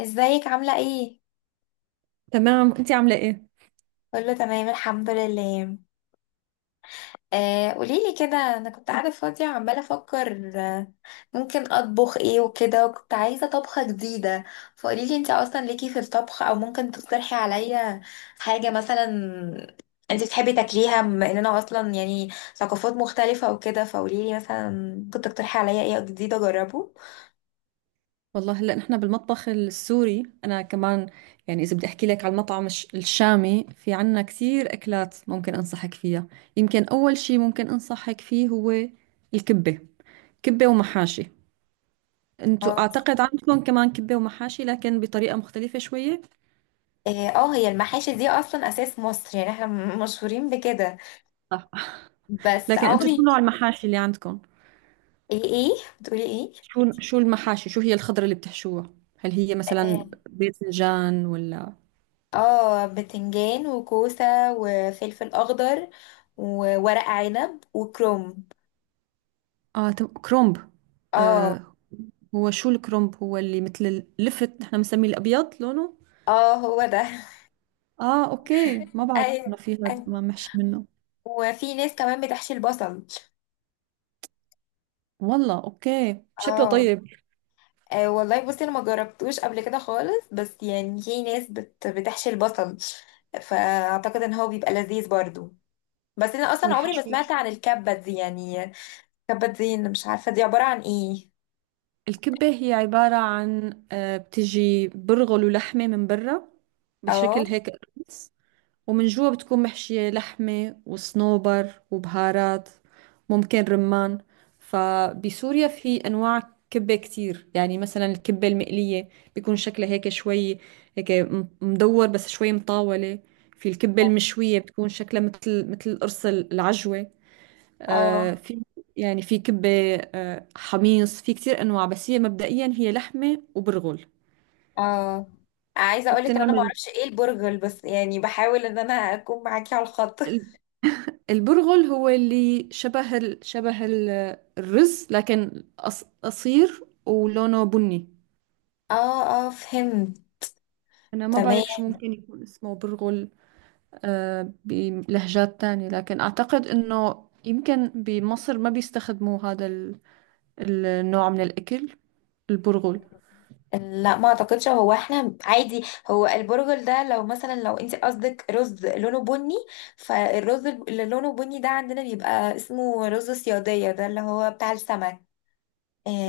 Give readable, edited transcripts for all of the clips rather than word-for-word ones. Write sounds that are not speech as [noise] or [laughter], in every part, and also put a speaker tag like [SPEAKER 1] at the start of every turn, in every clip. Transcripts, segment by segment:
[SPEAKER 1] ازيك عاملة ايه؟
[SPEAKER 2] تمام، انت عامله ايه؟
[SPEAKER 1] كله تمام الحمد لله. قوليلي كده، انا كنت قاعدة فاضية وعمالة افكر، ممكن اطبخ ايه وكده، وكنت عايزة طبخة جديدة. فقوليلي انت اصلا ليكي في الطبخ، او ممكن تقترحي عليا حاجة مثلا انت بتحبي تاكليها، بما اننا اصلا يعني ثقافات مختلفة وكده. فقوليلي مثلا ممكن تقترحي عليا ايه جديد اجربه.
[SPEAKER 2] والله هلا نحن بالمطبخ السوري انا كمان. يعني اذا بدي احكي لك على المطعم الشامي، في عنا كثير اكلات ممكن انصحك فيها. يمكن اول شيء ممكن انصحك فيه هو الكبه. كبه ومحاشي. انتوا
[SPEAKER 1] اه
[SPEAKER 2] اعتقد عندكم كمان كبه ومحاشي لكن بطريقه مختلفه شويه.
[SPEAKER 1] اه، هي المحاشي دي اصلا اساس مصر، يعني احنا مشهورين بكده.
[SPEAKER 2] صح.
[SPEAKER 1] بس
[SPEAKER 2] لكن انتوا شو
[SPEAKER 1] عمري.
[SPEAKER 2] نوع المحاشي اللي عندكم؟
[SPEAKER 1] ايه ايه، بتقولي ايه؟
[SPEAKER 2] شو المحاشي؟ شو هي الخضره اللي بتحشوها؟ هل هي مثلا
[SPEAKER 1] آه،
[SPEAKER 2] باذنجان ولا؟
[SPEAKER 1] اه بتنجان وكوسة، وفلفل اخضر، وورق عنب وكروم.
[SPEAKER 2] اه، كرومب.
[SPEAKER 1] اه
[SPEAKER 2] آه، هو شو الكرومب؟ هو اللي مثل اللفت، نحن بنسميه الابيض لونه.
[SPEAKER 1] اه، هو ده [laughs]
[SPEAKER 2] اه اوكي، ما بعرف انه
[SPEAKER 1] ايوه.
[SPEAKER 2] في هذا ما
[SPEAKER 1] أيوة.
[SPEAKER 2] محشي منه.
[SPEAKER 1] وفي ناس كمان بتحشي البصل.
[SPEAKER 2] والله اوكي، شكله
[SPEAKER 1] اه.
[SPEAKER 2] طيب.
[SPEAKER 1] والله بصي، انا ما جربتوش قبل كده خالص، بس يعني في ناس بتحشي البصل، فاعتقد ان هو بيبقى لذيذ برضو. بس انا اصلا عمري ما
[SPEAKER 2] والحشو؟
[SPEAKER 1] سمعت عن الكبة دي يعني. الكبة دي أنا مش عارفة دي عبارة عن ايه.
[SPEAKER 2] الكبة هي عبارة عن بتجي برغل ولحمة من برا،
[SPEAKER 1] اه
[SPEAKER 2] بشكل هيك. ومن جوا بتكون محشية لحمة وصنوبر وبهارات، ممكن رمان. فبسوريا في أنواع كبة كتير. يعني مثلا الكبة المقلية بيكون شكلها هيك شوي، هيك مدور بس شوي مطاولة. في الكبة المشوية بتكون شكلها مثل القرص العجوة. آه،
[SPEAKER 1] اه
[SPEAKER 2] في. يعني في كبة آه حميص، في كتير أنواع. بس هي مبدئيا هي لحمة وبرغل،
[SPEAKER 1] اه، عايزه اقول لك ان انا ما
[SPEAKER 2] وبتنعمل.
[SPEAKER 1] اعرفش ايه البرغل، بس يعني بحاول ان انا اكون معاكي على الخط.
[SPEAKER 2] البرغل هو اللي شبه الرز، لكن قصير ولونه بني.
[SPEAKER 1] [laughs] اه اه، فهمت.
[SPEAKER 2] أنا ما
[SPEAKER 1] تمام.
[SPEAKER 2] بعرف شو ممكن يكون اسمه برغل آه بلهجات تانية، لكن أعتقد إنه يمكن بمصر ما بيستخدموا النوع من الأكل، البرغل.
[SPEAKER 1] لا، ما اعتقدش، هو احنا عادي. هو البرجل ده لو مثلا، لو انت قصدك رز لونه بني، فالرز اللي لونه بني ده عندنا بيبقى اسمه رز صيادية، ده اللي هو بتاع السمك.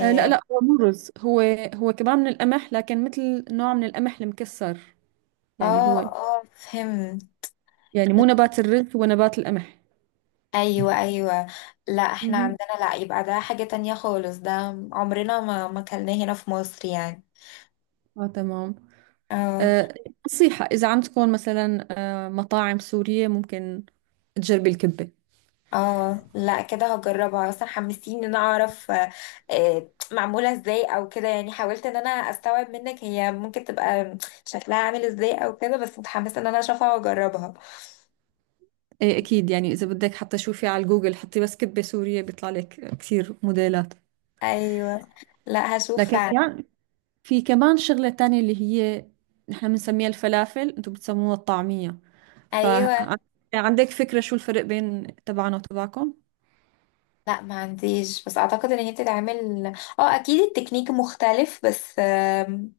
[SPEAKER 2] آه، لا لا هو مو رز. هو هو كمان من القمح، لكن مثل نوع من القمح المكسر.
[SPEAKER 1] اه
[SPEAKER 2] يعني هو،
[SPEAKER 1] فهمت.
[SPEAKER 2] يعني مو نبات الرز، هو نبات القمح.
[SPEAKER 1] ايوه ايوه، لا احنا
[SPEAKER 2] مهم.
[SPEAKER 1] عندنا، لا يبقى ده حاجة تانية خالص ده، عمرنا ما كلناه هنا في مصر يعني.
[SPEAKER 2] اه تمام.
[SPEAKER 1] اه
[SPEAKER 2] آه، نصيحة: إذا عم تكون مثلا مطاعم سورية، ممكن تجربي الكبة.
[SPEAKER 1] اه، لا كده هجربها، اصلا حمستيني ان انا اعرف، معموله ازاي او كده، يعني حاولت ان انا استوعب منك هي ممكن تبقى شكلها عامل ازاي او كده، بس متحمسه ان انا اشوفها واجربها.
[SPEAKER 2] إيه أكيد. يعني إذا بدك حتى، شوفي على جوجل، حطي بس كبة سورية، بيطلع لك كثير موديلات.
[SPEAKER 1] ايوه، لا هشوف
[SPEAKER 2] لكن
[SPEAKER 1] فعلا.
[SPEAKER 2] في كمان شغلة تانية، اللي هي نحن بنسميها الفلافل أنتم بتسموها الطعمية.
[SPEAKER 1] ايوه،
[SPEAKER 2] فعندك فكرة شو الفرق بين تبعنا وتبعكم؟
[SPEAKER 1] لا ما عنديش، بس اعتقد ان هي بتتعمل. اه، اكيد التكنيك مختلف، بس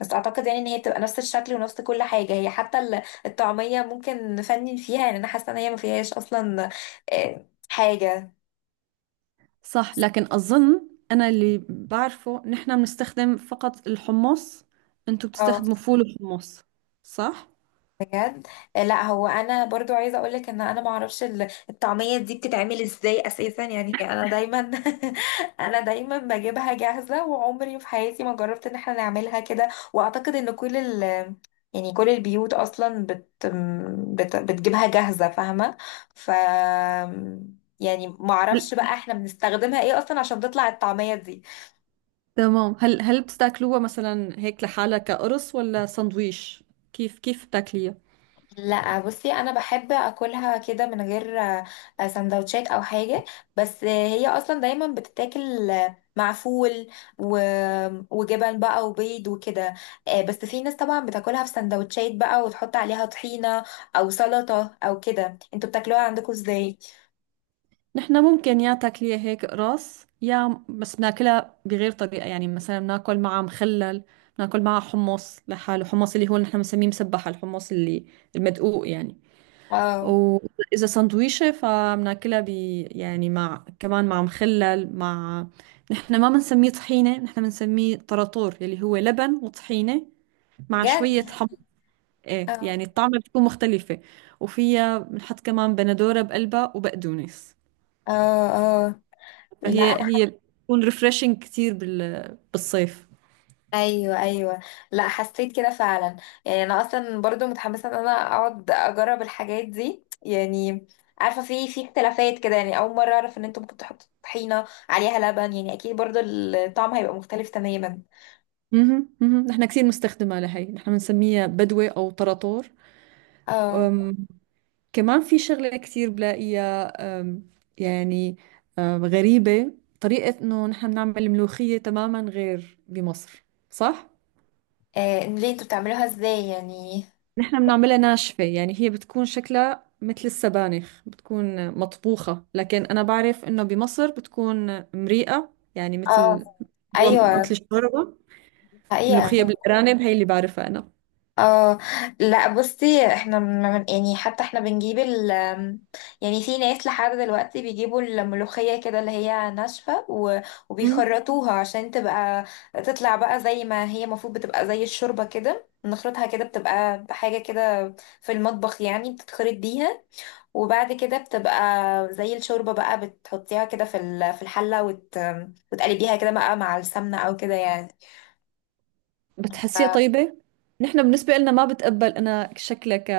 [SPEAKER 1] بس اعتقد يعني ان هي بتبقى نفس الشكل ونفس كل حاجه، هي حتى الطعميه ممكن نفنن فيها، يعني انا حاسه ان هي ما فيهاش اصلا حاجه.
[SPEAKER 2] صح، لكن أظن أنا اللي بعرفه نحن بنستخدم فقط الحمص، أنتم
[SPEAKER 1] اه،
[SPEAKER 2] بتستخدموا فول وحمص. صح؟
[SPEAKER 1] بجد. لا هو انا برضو عايزه اقولك ان انا ما اعرفش الطعميه دي بتتعمل ازاي اساسا، يعني انا دايما [laughs] انا دايما بجيبها جاهزه، وعمري في حياتي ما جربت ان احنا نعملها كده. واعتقد ان كل ال، يعني كل البيوت اصلا بت بت بتجيبها جاهزه، فاهمه؟ ف، يعني ما اعرفش بقى احنا بنستخدمها ايه اصلا عشان تطلع الطعميه دي.
[SPEAKER 2] تمام، هل بتاكلوها مثلا هيك لحالها كقرص ولا سندويش؟ كيف بتاكليها؟
[SPEAKER 1] لا بصي، انا بحب اكلها كده من غير سندوتشات او حاجه. بس هي اصلا دايما بتتاكل، مع فول و، وجبن بقى وبيض وكده. بس في ناس طبعا بتاكلها في سندوتشات بقى، وتحط عليها طحينه، او سلطه او كده. انتوا بتاكلوها عندكم ازاي؟
[SPEAKER 2] نحن ممكن يا تاكليها هيك قرص، يا بس بناكلها بغير طريقة. يعني مثلا بناكل معها مخلل، بناكل معها حمص لحاله، حمص اللي هو نحن بنسميه مسبح، الحمص اللي المدقوق يعني.
[SPEAKER 1] اه،
[SPEAKER 2] وإذا سندويشة فبناكلها ب، يعني مع كمان مع مخلل، مع، نحن ما بنسميه طحينة، نحن بنسميه طراطور، اللي هو لبن وطحينة مع
[SPEAKER 1] بجد.
[SPEAKER 2] شوية حمص. ايه،
[SPEAKER 1] اه
[SPEAKER 2] يعني الطعمة بتكون مختلفة. وفيها بنحط كمان بندورة بقلبها وبقدونس.
[SPEAKER 1] اه لا.
[SPEAKER 2] فهي هي بتكون ريفرشنج كتير بالصيف.
[SPEAKER 1] ايوه ايوه، لا حسيت كده فعلا، يعني انا اصلا برضو متحمسه ان انا اقعد اجرب الحاجات دي يعني. عارفه في اختلافات كده، يعني اول مره اعرف ان انتوا ممكن تحطوا طحينه عليها لبن، يعني اكيد برضو الطعم هيبقى مختلف تماما.
[SPEAKER 2] اها اها، نحن كثير مستخدمة لهي، نحن بنسميها بدوة أو طراطور.
[SPEAKER 1] اه
[SPEAKER 2] أم، كمان في شغلة كثير بلاقيها، أم، يعني، غريبة، طريقة إنه نحن بنعمل ملوخية تماما غير بمصر. صح؟
[SPEAKER 1] ليه انتوا بتعملوها ازاي يعني؟
[SPEAKER 2] نحن بنعملها ناشفة، يعني هي بتكون شكلها مثل السبانخ، بتكون مطبوخة. لكن أنا بعرف إنه بمصر بتكون مريئة، يعني
[SPEAKER 1] اه،
[SPEAKER 2] مثل، هو
[SPEAKER 1] ايوه،
[SPEAKER 2] مثل الشوربة. ملوخية
[SPEAKER 1] حقيقه.
[SPEAKER 2] بالأرانب هي اللي بعرفها أنا.
[SPEAKER 1] اه لا بصي احنا من، يعني حتى احنا بنجيب ال، يعني في ناس لحد دلوقتي بيجيبوا الملوخية كده اللي هي ناشفة
[SPEAKER 2] مم.
[SPEAKER 1] وبيخرطوها عشان تبقى تطلع بقى زي ما هي المفروض، بتبقى زي الشوربة كده نخرطها كده، بتبقى حاجة كده في المطبخ، يعني بتتخرط بيها، وبعد كده بتبقى زي الشوربة بقى، بتحطيها كده في في الحلة وت، وتقلبيها كده بقى مع السمنة او كده يعني.
[SPEAKER 2] بتحسيها طيبة؟ نحن بالنسبة لنا ما بتقبل أنا شكلها ك،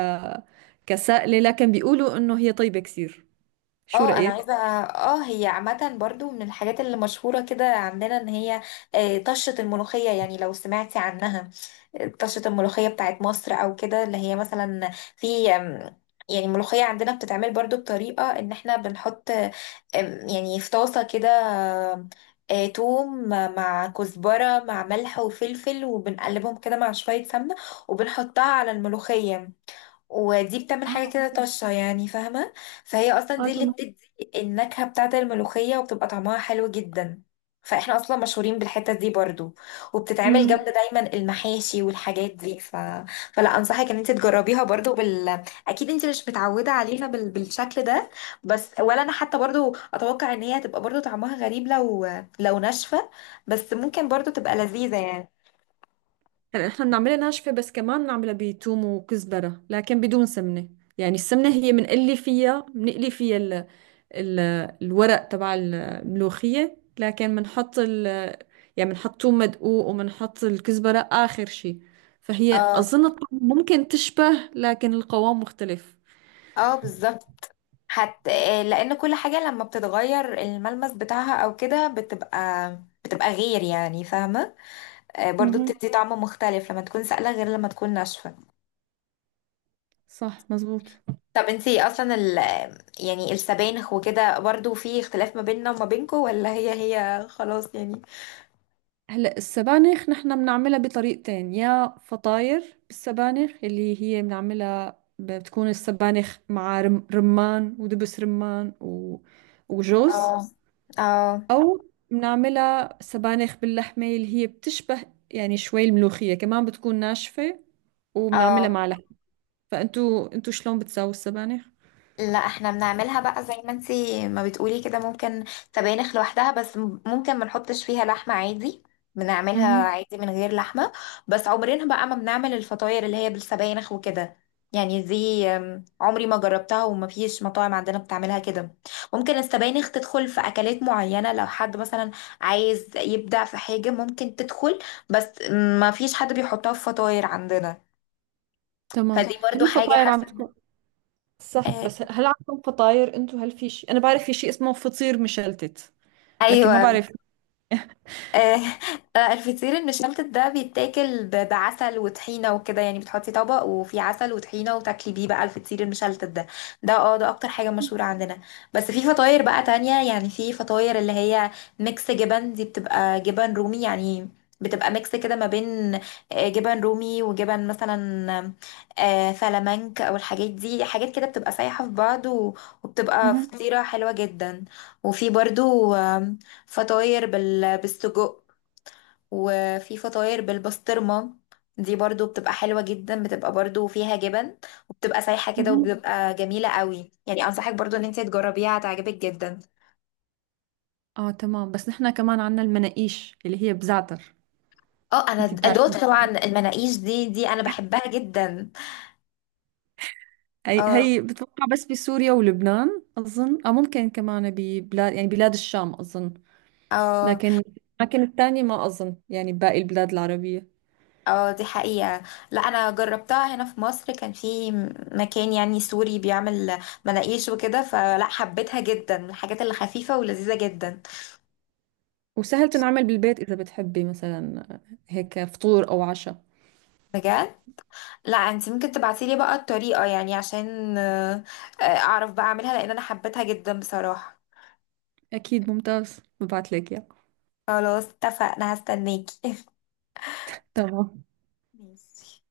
[SPEAKER 2] كسائلة، لكن بيقولوا إنه هي طيبة كثير. شو
[SPEAKER 1] اه انا
[SPEAKER 2] رأيك؟
[SPEAKER 1] عايزه، اه هي عامه برضو من الحاجات اللي مشهوره كده عندنا، ان هي طشه الملوخيه، يعني لو سمعتي عنها طشه الملوخيه بتاعت مصر او كده، اللي هي مثلا في يعني الملوخيه عندنا بتتعمل برضو بطريقه ان احنا بنحط، يعني في طاسه كده، آم، توم مع كزبره مع ملح وفلفل، وبنقلبهم كده مع شويه سمنه، وبنحطها على الملوخيه، ودي بتعمل حاجة
[SPEAKER 2] اه،
[SPEAKER 1] كده طشة، يعني فاهمة؟ فهي أصلا
[SPEAKER 2] اه
[SPEAKER 1] دي اللي
[SPEAKER 2] تمام.
[SPEAKER 1] بتدي النكهة بتاعة الملوخية، وبتبقى طعمها حلو جدا. فاحنا أصلا مشهورين بالحتة دي برضو، وبتتعمل
[SPEAKER 2] مم.
[SPEAKER 1] جنب دايما المحاشي والحاجات دي ف، فلا أنصحك إن انت تجربيها برضو بال، أكيد انت مش متعودة عليها بال، بالشكل ده، بس ولا أنا حتى برضو أتوقع إن هي هتبقى برضو طعمها غريب لو، لو ناشفة، بس ممكن برضو تبقى لذيذة يعني.
[SPEAKER 2] هلا نحن بنعملها ناشفة، بس كمان بنعملها بتوم وكزبرة لكن بدون سمنة. يعني السمنة هي بنقلي فيها ال الورق تبع الملوخية. لكن بنحط ال، يعني بنحط توم مدقوق وبنحط الكزبرة آخر شي. فهي
[SPEAKER 1] اه
[SPEAKER 2] أظن الطعم ممكن تشبه، لكن القوام مختلف.
[SPEAKER 1] اه بالظبط. حتى، لان كل حاجة لما بتتغير الملمس بتاعها او كده، بتبقى بتبقى غير، يعني فاهمة؟ برضو
[SPEAKER 2] مهم.
[SPEAKER 1] بتدي طعم مختلف لما تكون سائلة، غير لما تكون ناشفة.
[SPEAKER 2] صح مزبوط.
[SPEAKER 1] طب انتي اصلا ال، يعني السبانخ وكده برضو في اختلاف ما بيننا وما بينكو، ولا هي هي خلاص يعني؟
[SPEAKER 2] هلا السبانخ نحن بنعملها بطريقتين: يا فطاير بالسبانخ، اللي هي بنعملها بتكون السبانخ مع رمان ودبس رمان و... وجوز.
[SPEAKER 1] اه اه
[SPEAKER 2] او بنعملها سبانخ باللحمة، اللي هي بتشبه يعني شوي الملوخية، كمان بتكون ناشفة وبنعملها
[SPEAKER 1] اه،
[SPEAKER 2] مع لحمة. فانتوا شلون بتساووا السبانخ؟
[SPEAKER 1] لا احنا بنعملها بقى زي ما انتي ما بتقولي كده، ممكن سبانخ لوحدها، بس ممكن ما نحطش فيها لحمة عادي، بنعملها
[SPEAKER 2] اها
[SPEAKER 1] عادي من غير لحمة. بس عمرنا بقى ما بنعمل الفطاير اللي هي بالسبانخ وكده، يعني دي عمري ما جربتها، وما فيش مطاعم عندنا بتعملها كده. ممكن السبانخ تدخل في أكلات معينة لو حد مثلا عايز يبدع في حاجة ممكن تدخل، بس ما فيش حد بيحطها في فطاير عندنا،
[SPEAKER 2] تمام.
[SPEAKER 1] فدي
[SPEAKER 2] هل
[SPEAKER 1] برضو حاجة
[SPEAKER 2] الفطاير عم
[SPEAKER 1] حاسة
[SPEAKER 2] تكون، صح
[SPEAKER 1] اه،
[SPEAKER 2] بس هل عندكم فطاير انتوا؟ هل في شيء، انا بعرف في شيء اسمه فطير مشلتت لكن ما
[SPEAKER 1] ايوه
[SPEAKER 2] بعرف.
[SPEAKER 1] آه، الفطير المشلتت ده بيتاكل بعسل وطحينه وكده، يعني بتحطي طبق وفي عسل وطحينه، وتاكلي بيه بقى الفطير المشلتت ده. ده اه ده اكتر حاجه مشهوره عندنا. بس في فطاير بقى تانية، يعني في فطاير اللي هي ميكس جبن، دي بتبقى جبن رومي يعني، بتبقى ميكس كده ما بين جبن رومي وجبن مثلا فلامنك، او الحاجات دي حاجات كده بتبقى سايحه في بعض وبتبقى
[SPEAKER 2] مهم.
[SPEAKER 1] فطيره حلوه جدا. وفي برضو فطاير بال، بالسجق، وفي فطاير بالبسطرمة، دي برضو بتبقى حلوة جدا، بتبقى برضو فيها جبن، وبتبقى سايحة كده،
[SPEAKER 2] مهم.
[SPEAKER 1] وبتبقى جميلة قوي، يعني أنصحك برضو إن انت تجربيها هتعجبك جدا.
[SPEAKER 2] اه تمام. بس نحن كمان عنا المناقيش اللي هي بزعتر.
[SPEAKER 1] اه أنا
[SPEAKER 2] انت
[SPEAKER 1] أدوت
[SPEAKER 2] بتعرفي؟
[SPEAKER 1] [laughs] طبعا المناقيش دي أنا بحبها جدا.
[SPEAKER 2] هي
[SPEAKER 1] اه
[SPEAKER 2] هي بتوقع بس بسوريا ولبنان اظن، او ممكن كمان ببلاد، يعني بلاد الشام اظن.
[SPEAKER 1] اه
[SPEAKER 2] لكن، لكن الثانية ما اظن يعني بباقي البلاد العربية.
[SPEAKER 1] اه دي حقيقة، لا أنا جربتها هنا في مصر، كان في مكان يعني سوري بيعمل مناقيش وكده، فلا حبيتها جدا، من الحاجات اللي خفيفة ولذيذة جدا.
[SPEAKER 2] وسهل تنعمل بالبيت، اذا بتحبي مثلا هيك فطور او عشاء.
[SPEAKER 1] بجد، لا انت ممكن تبعتيلي بقى الطريقة يعني عشان اعرف بقى اعملها، لان انا حبيتها جدا بصراحة.
[SPEAKER 2] اكيد، ممتاز، ببعت لك اياه.
[SPEAKER 1] خلاص اتفقنا، هستناكي [laughs]
[SPEAKER 2] تمام.
[SPEAKER 1] ماشي.